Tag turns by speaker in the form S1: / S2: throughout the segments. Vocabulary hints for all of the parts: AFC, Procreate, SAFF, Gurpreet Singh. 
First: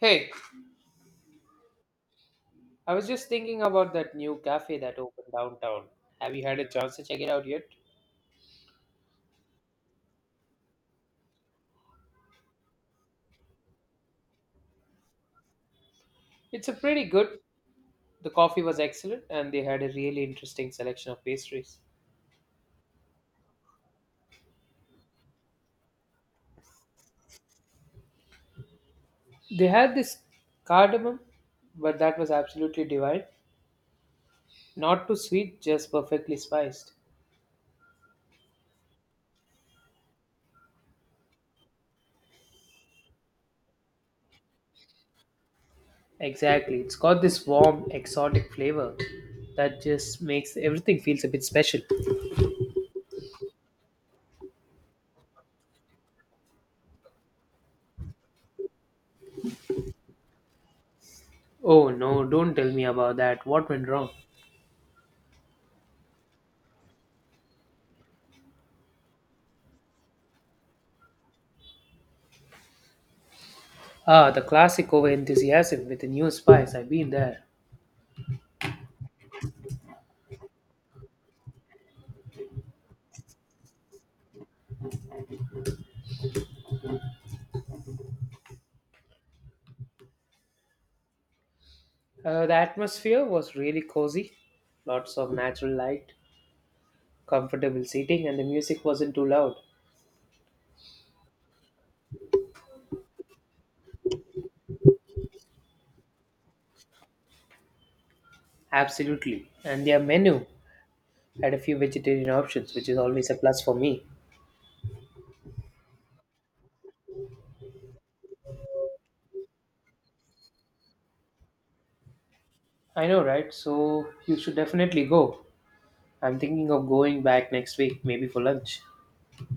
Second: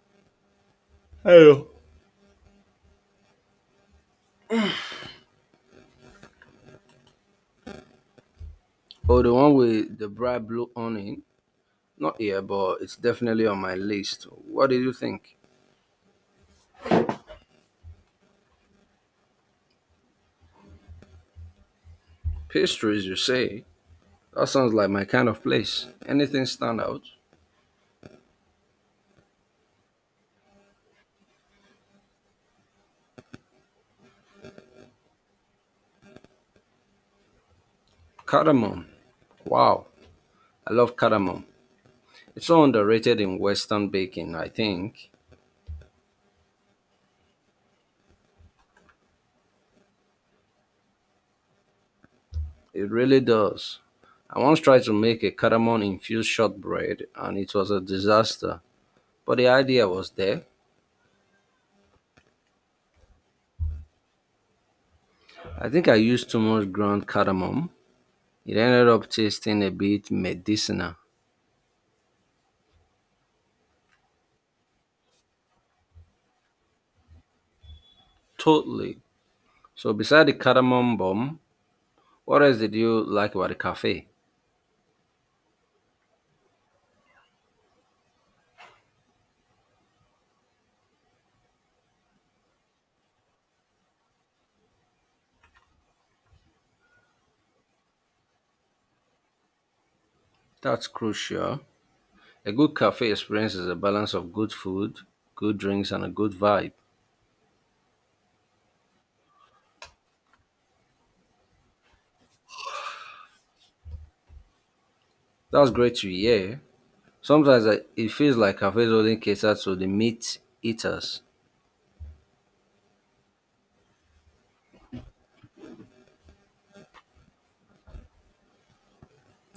S1: Hey,
S2: Hello.
S1: I was just thinking about that new cafe that opened downtown. Have you had a chance to check it out yet?
S2: Oh, the one with the bright blue awning? Not here, but it's definitely on my list. What did you think?
S1: It's a pretty good. The coffee was excellent and they had a really interesting selection of pastries.
S2: Pastries, you say? That sounds like my kind of place. Anything stand out?
S1: They had this cardamom, but that was absolutely divine. Not too sweet, just perfectly spiced.
S2: Cardamom. Wow, I love cardamom. It's so underrated in Western baking, I think.
S1: Exactly. It's got this warm, exotic flavor that just makes everything feels a bit special.
S2: It really does. I once tried to make a cardamom infused shortbread and it was a disaster, but the idea was there.
S1: Oh no, don't tell me about that. What went wrong?
S2: I think I used too much ground cardamom. It ended up tasting a bit medicinal.
S1: Ah, the classic over enthusiasm with a new spice. I've been there.
S2: Totally. So, beside the cardamom bomb, what else did you like about the cafe?
S1: The atmosphere was really cozy, lots of natural light, comfortable seating, and the music wasn't too loud.
S2: That's crucial. A good cafe experience is a balance of good food, good drinks, and a good vibe.
S1: Absolutely. And their menu had a few vegetarian options, which is always a plus for me.
S2: That's great to hear. Sometimes it feels like cafes only cater to the meat eaters.
S1: I know, right? So you should definitely go. I'm thinking of going back next week, maybe for lunch.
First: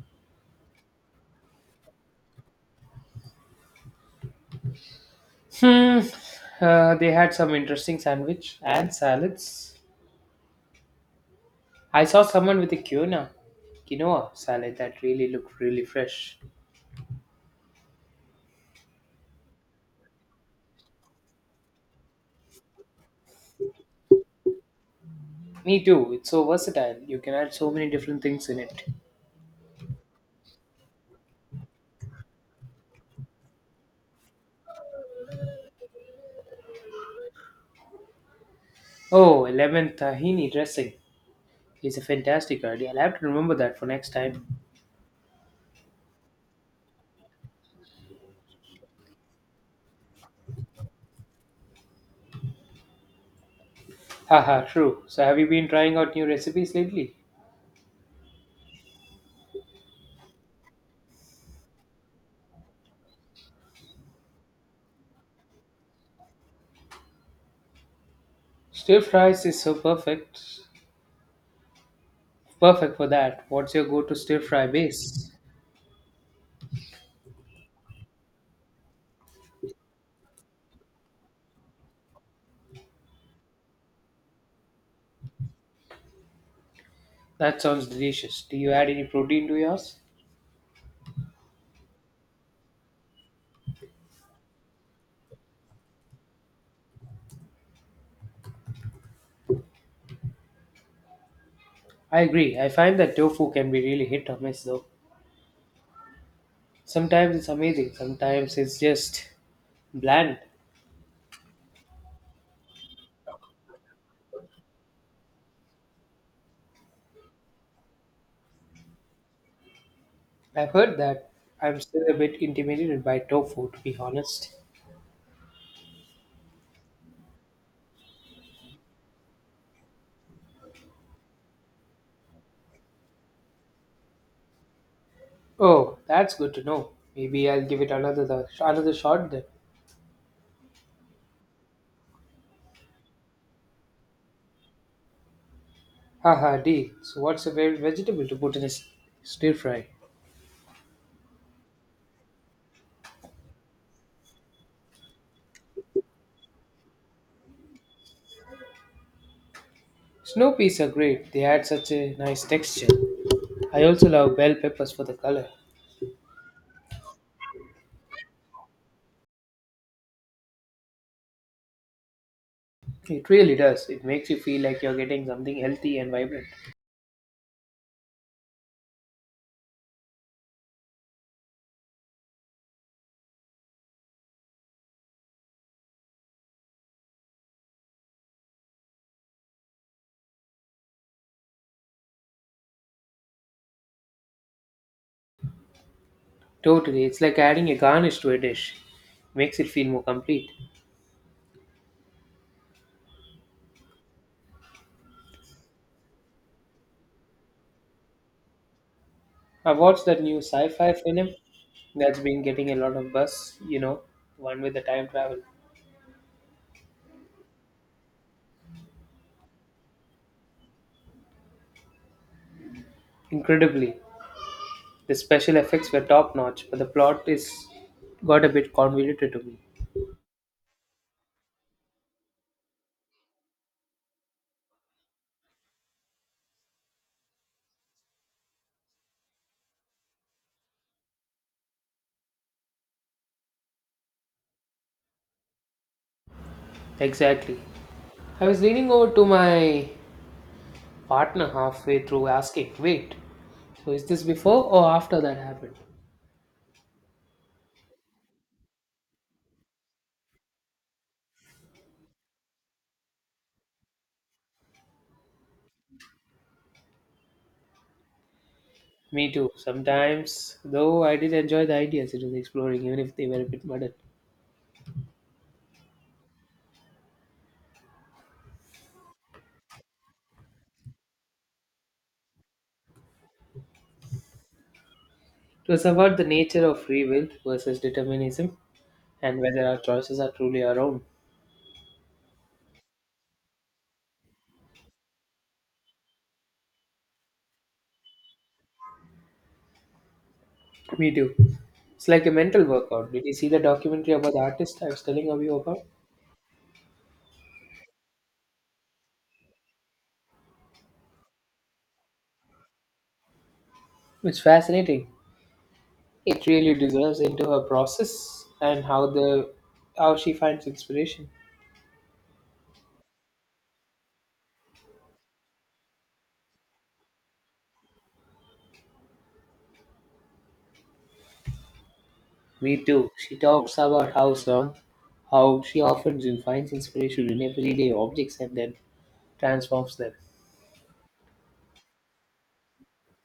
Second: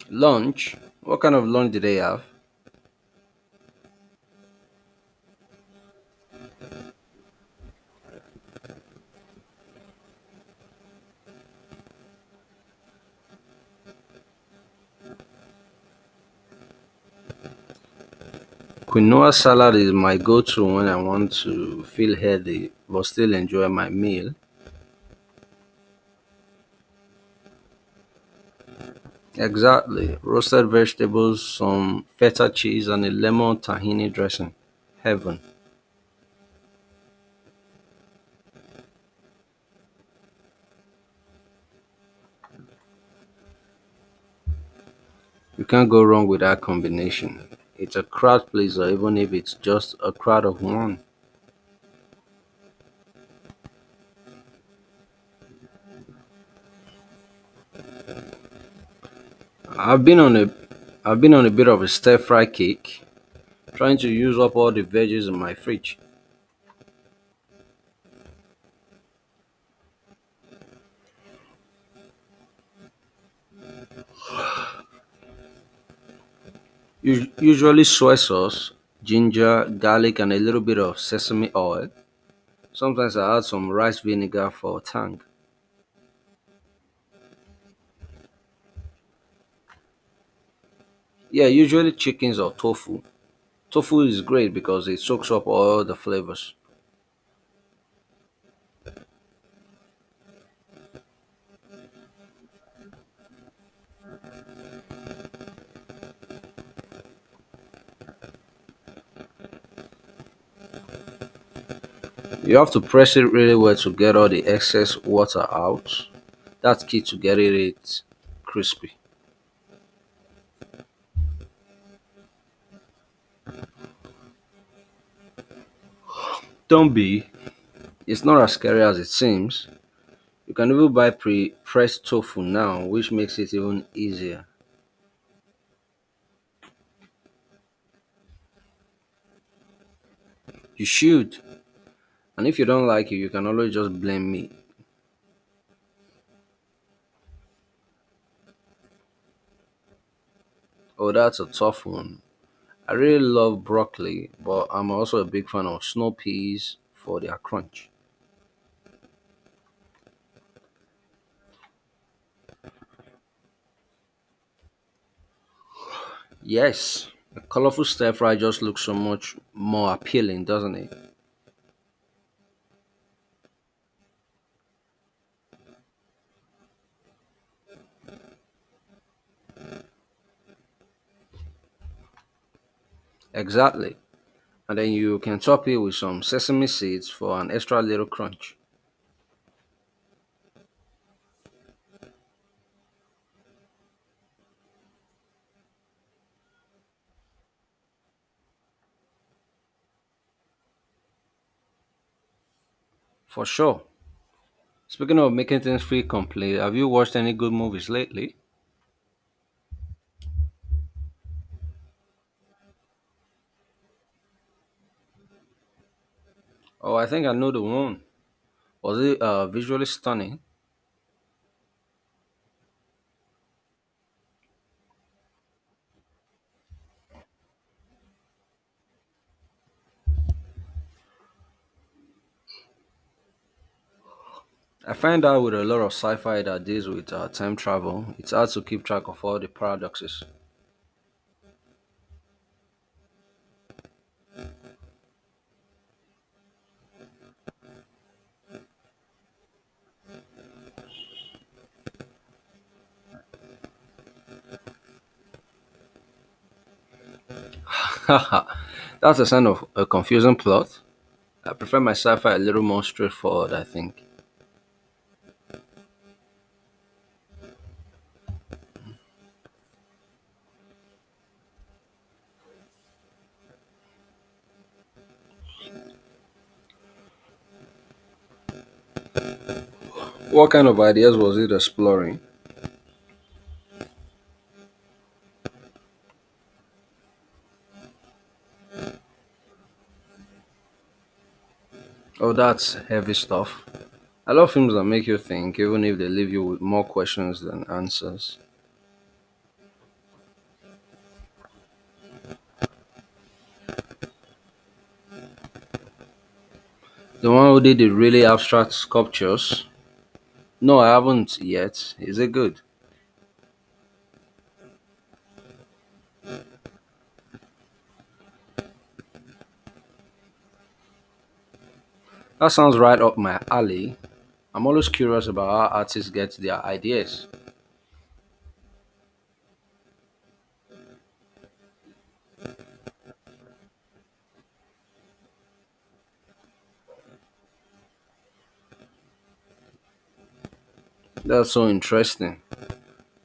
S2: Lunch? What kind of lunch did they have?
S1: Hmm. They had some interesting sandwich and salads. I saw someone with a quinoa salad that really looked really fresh.
S2: Quinoa salad is my go to when I want to feel healthy but still enjoy my meal.
S1: Me too. It's so versatile. You can add so many different things in it.
S2: Exactly. Roasted vegetables, some feta cheese, and a lemon tahini dressing. Heaven.
S1: Oh, lemon tahini dressing is a fantastic idea. I'll have to remember that for next time.
S2: You can't go wrong with that combination. It's a crowd pleaser, even if it's just a crowd of one.
S1: Haha, true. So, have you been trying out new recipes lately?
S2: I've been on a, I've been on a bit of a stir fry kick, trying to use up all the veggies in my fridge.
S1: Stir fries is so perfect. Perfect for that. What's your go to stir fry base?
S2: Usually soy sauce, ginger, garlic, and a little bit of sesame oil. Sometimes I add some rice vinegar for a tang.
S1: That sounds delicious. Do you add any protein to yours?
S2: Yeah, usually chickens or tofu. Tofu is great because it soaks up all the flavors.
S1: I agree. I find that tofu can be really hit or miss though. Sometimes it's amazing, sometimes it's just bland.
S2: You have to press it really well to get all the excess water out. That's key to getting it crispy.
S1: I've heard that. I'm still a bit intimidated by tofu, to be honest.
S2: Don't be. It's not as scary as it seems. You can even buy pre-pressed tofu now, which makes it even easier.
S1: Oh, that's good to know. Maybe I'll give it another shot then.
S2: You should. And if you don't like it, you can always just blame me.
S1: Haha, deal. So, what's a favorite vegetable to put in a stir fry?
S2: Oh, that's a tough one. I really love broccoli, but I'm also a big fan of snow peas for their crunch.
S1: Snow peas are great. They add such a nice texture. I also love bell peppers for the color.
S2: Yes, a colorful stir fry just looks so much more appealing, doesn't it?
S1: It really does. It makes you feel like you're getting something healthy and vibrant.
S2: Exactly. And then you can top it with some sesame seeds for an extra little crunch.
S1: Totally. It's like adding a garnish to a dish. Makes it feel more complete.
S2: For sure. Speaking of making things feel complete, have you watched any good movies lately?
S1: I watched that new sci-fi film that's been getting a lot of buzz, you know, one with the time travel.
S2: Oh, I think I know the one. Was it visually stunning?
S1: Incredibly, the special effects were top notch, but the plot is got a bit convoluted to me.
S2: I find out with a lot of sci-fi that deals with time travel, it's hard to keep track of all the paradoxes.
S1: Exactly. I was leaning over to my partner halfway through asking, "Wait, so is this before or after that happened?"
S2: That's a sign of a confusing plot. I prefer my sci-fi a little more straightforward, I think.
S1: Me too. Sometimes, though, I did enjoy the ideas it was exploring, even if they were a bit muddled.
S2: What kind of ideas was it exploring?
S1: It was about the nature of free will versus determinism and whether our choices are truly our own.
S2: Oh, that's heavy stuff. I love films that make you think, even if they leave you with more questions than answers.
S1: We do. It's like a mental workout. Did you see the documentary about the artist I was telling you about?
S2: The one who did the really abstract sculptures? No, I haven't yet. Is it good?
S1: It's fascinating. It really deserves into her process and how she finds inspiration.
S2: That sounds right up my alley. I'm always curious about how artists get their ideas.
S1: Me too. She talks about how she often finds inspiration in everyday objects and then transforms them.
S2: That's so interesting.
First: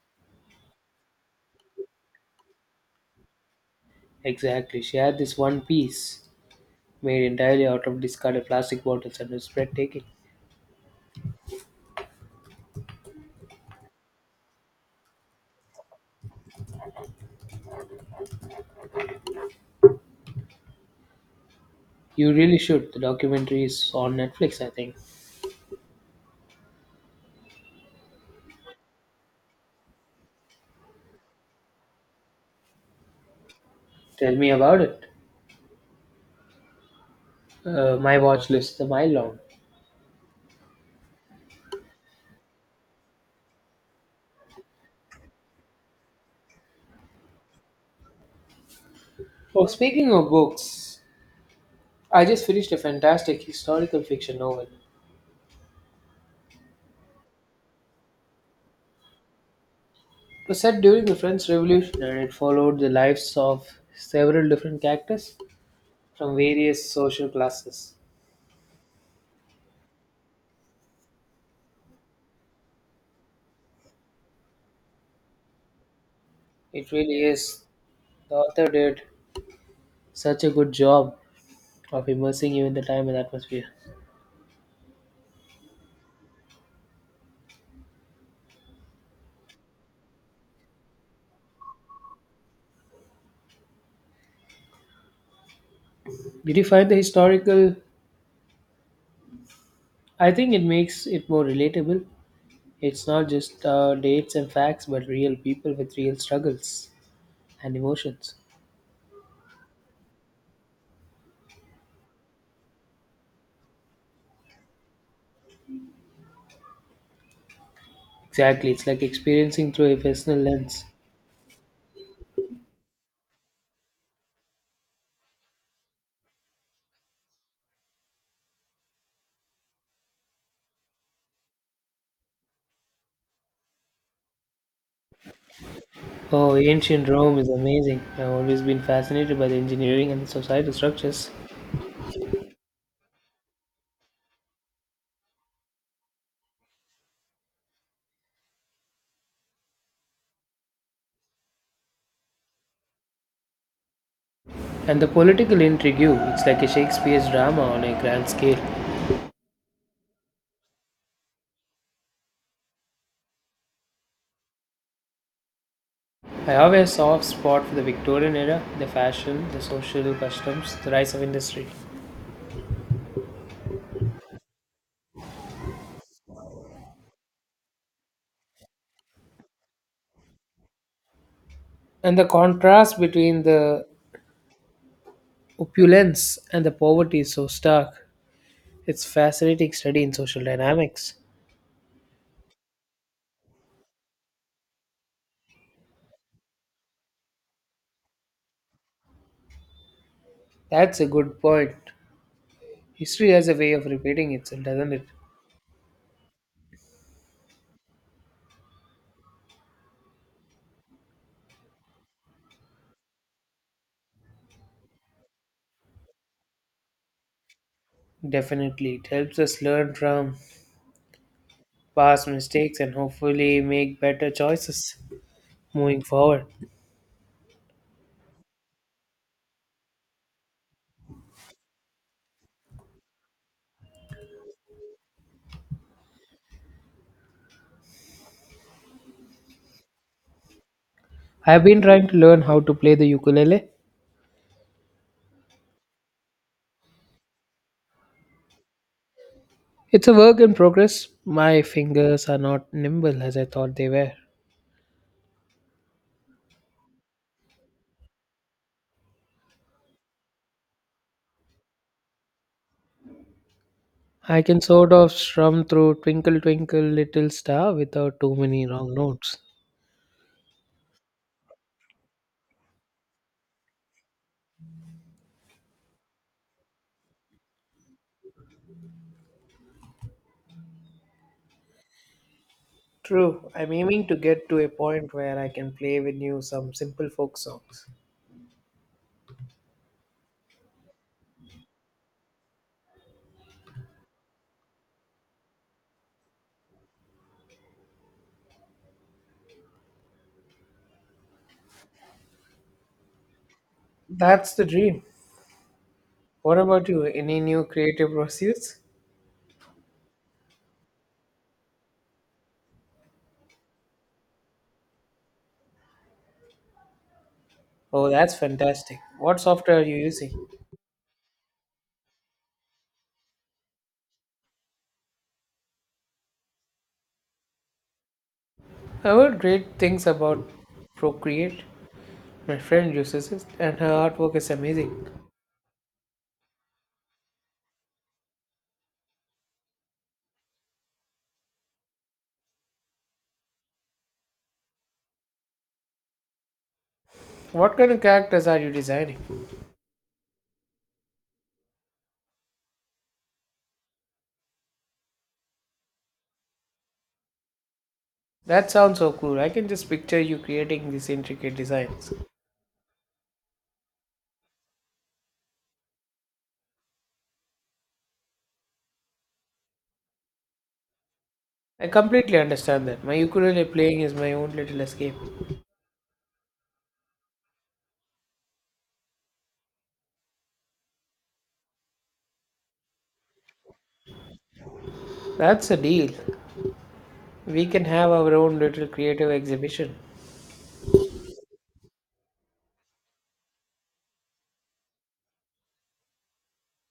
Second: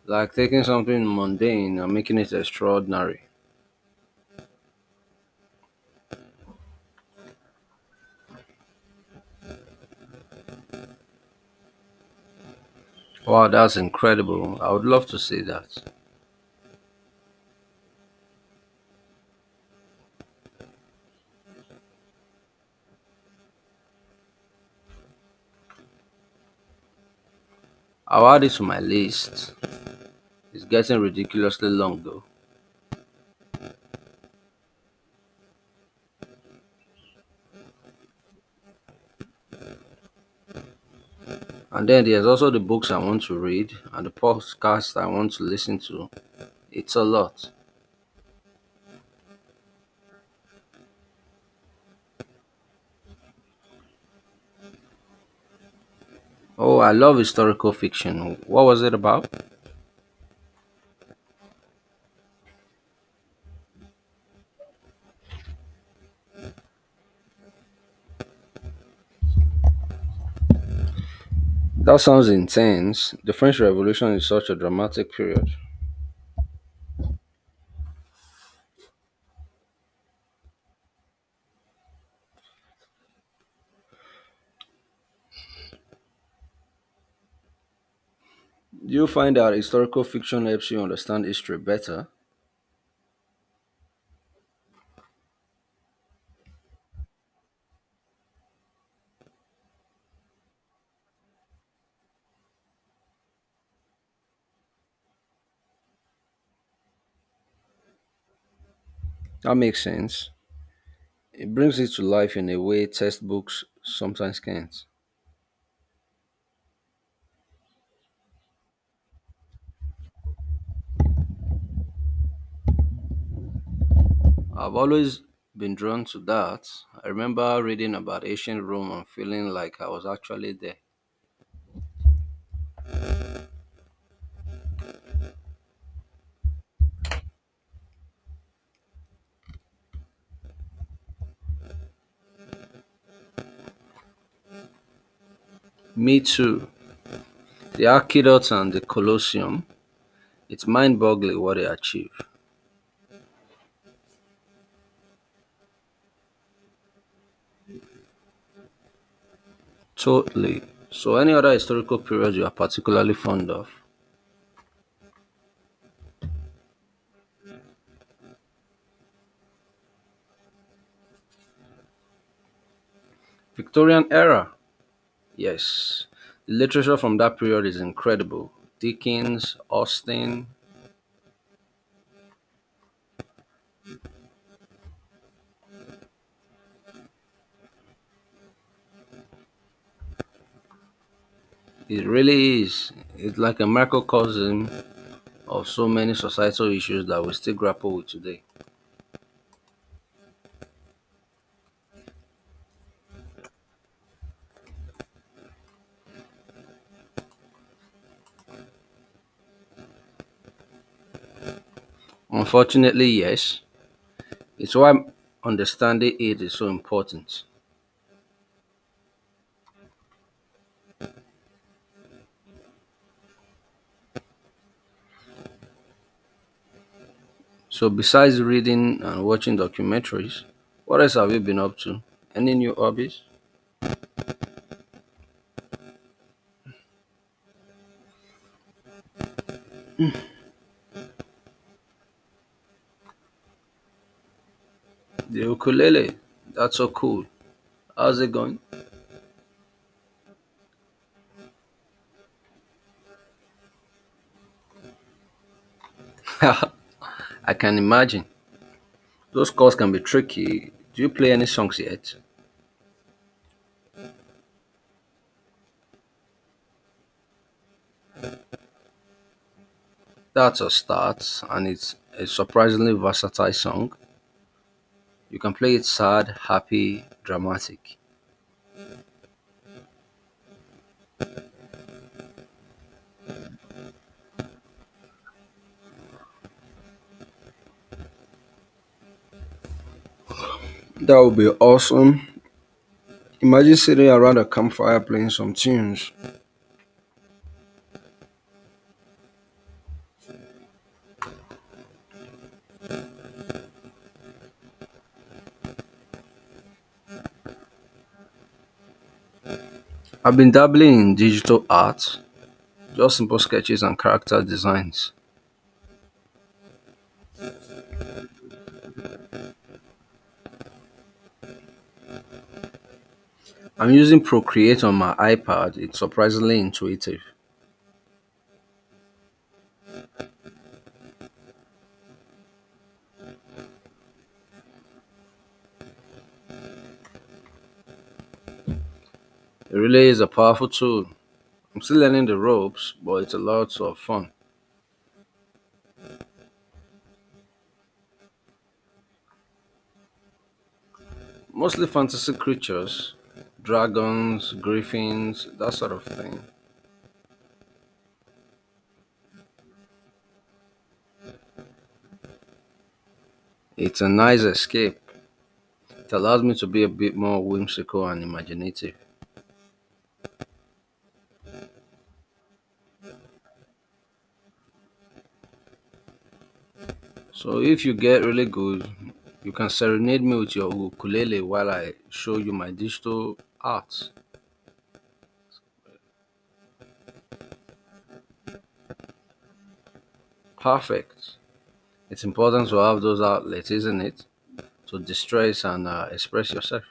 S2: Like taking something mundane and making it extraordinary.
S1: Exactly. She had this one piece made entirely out of discarded plastic bottles and it's breathtaking.
S2: Wow, that's incredible. I would love to see that.
S1: You really should. The documentary is on Netflix, I think.
S2: I'll add it to my list. It's getting ridiculously long though.
S1: Tell me about it. My watch list is a mile long.
S2: And then there's also the books I want to read and the podcasts I want to listen to. It's a lot.
S1: Oh, speaking of books, I just finished a fantastic historical fiction novel.
S2: Oh, I love historical fiction. What was it about?
S1: It was set during the French Revolution and it followed the lives of several different characters from various social classes.
S2: That sounds intense. The French Revolution is such a dramatic period.
S1: It really is. The author did such a good job of immersing you in the time and atmosphere.
S2: Do you find that historical fiction helps you understand history better?
S1: Did you find the historical? I think it makes it more relatable. It's not just dates and facts, but real people with real struggles and emotions.
S2: That makes sense. It brings it to life in a way textbooks sometimes can't.
S1: Exactly, it's like experiencing through a personal lens.
S2: I've always been drawn to that. I remember reading about ancient Rome and feeling like I was actually there.
S1: Oh, ancient Rome is amazing. I've always been fascinated by the engineering and the societal structures
S2: Me too. The Aqueduct and the Colosseum, it's mind-boggling what they achieved.
S1: and the political intrigue. It's like a Shakespeare's drama on a grand scale.
S2: Totally. So any other historical period you are particularly fond of?
S1: I have a soft spot for the Victorian era, the fashion, the social customs, the rise of industry.
S2: Victorian era. Yes. The literature from that period is incredible. Dickens, Austen,
S1: And the contrast between the opulence and the poverty is so stark. It's fascinating study in social dynamics.
S2: it really is. It's like a microcosm of so many societal issues that we still grapple with today.
S1: That's a good point. History has a way of repeating itself, doesn't it?
S2: Unfortunately, yes. It's why understanding it is so important.
S1: Definitely. It helps us learn from past mistakes and hopefully make better choices moving forward.
S2: So, besides reading and watching documentaries, what else have you been up to? Any new hobbies?
S1: I've been trying to learn how to play the ukulele.
S2: The ukulele. That's so cool. How's it going?
S1: It's a work in progress. My fingers are not nimble as I thought they were.
S2: I can imagine. Those chords can be tricky. Do you play any songs yet?
S1: I can sort of strum through Twinkle Twinkle Little Star without too many wrong notes.
S2: That's a start, and it's a surprisingly versatile song. You can play it sad, happy, dramatic.
S1: True. I'm aiming to get to a point where I can play with you some simple folk songs.
S2: That would be awesome. Imagine sitting around a campfire playing some tunes.
S1: That's the dream. What about you? Any new creative pursuits?
S2: I've been dabbling in digital art, just simple sketches and character designs.
S1: Oh, that's fantastic. What software are you using?
S2: I'm using Procreate on my iPad. It's surprisingly intuitive.
S1: I heard great things about Procreate. My friend uses it, and her artwork is amazing.
S2: It really is a powerful tool. I'm still learning the ropes, but it's a lot of fun.
S1: What kind of characters are you designing?
S2: Mostly fantasy creatures, dragons, griffins, that sort of thing.
S1: That sounds so cool. I can just picture you creating these intricate designs.
S2: It's a nice escape. It allows me to be a bit more whimsical and imaginative.
S1: I completely understand that. My ukulele playing is my own little escape.
S2: So if you get really good, you can serenade me with your ukulele while I show you my digital art.
S1: That's a deal. We can have our own little creative exhibition.
S2: Perfect. It's important to have those outlets, isn't it? To distress and express yourself.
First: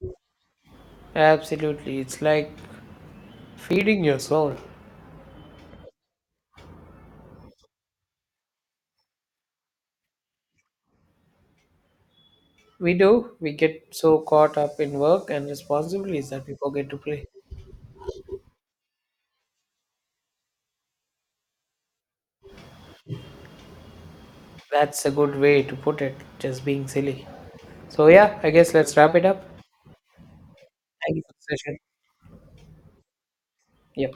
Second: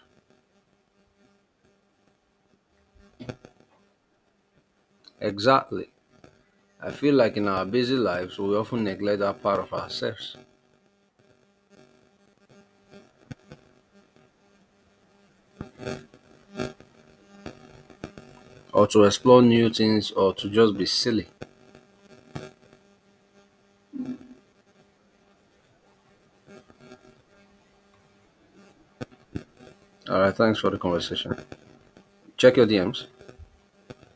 S1: Absolutely. It's like feeding your soul.
S2: Exactly. I feel like in our busy lives, we often neglect that part of ourselves,
S1: We do. We get so caught up in work and responsibilities that we forget to play.
S2: or to explore new things, or to just be silly.
S1: That's a good way to put it, just being silly. So, yeah, I guess let's wrap it up.
S2: All right, thanks for the
S1: Thank you for
S2: conversation.
S1: the session.
S2: Check your DMs.
S1: Yep.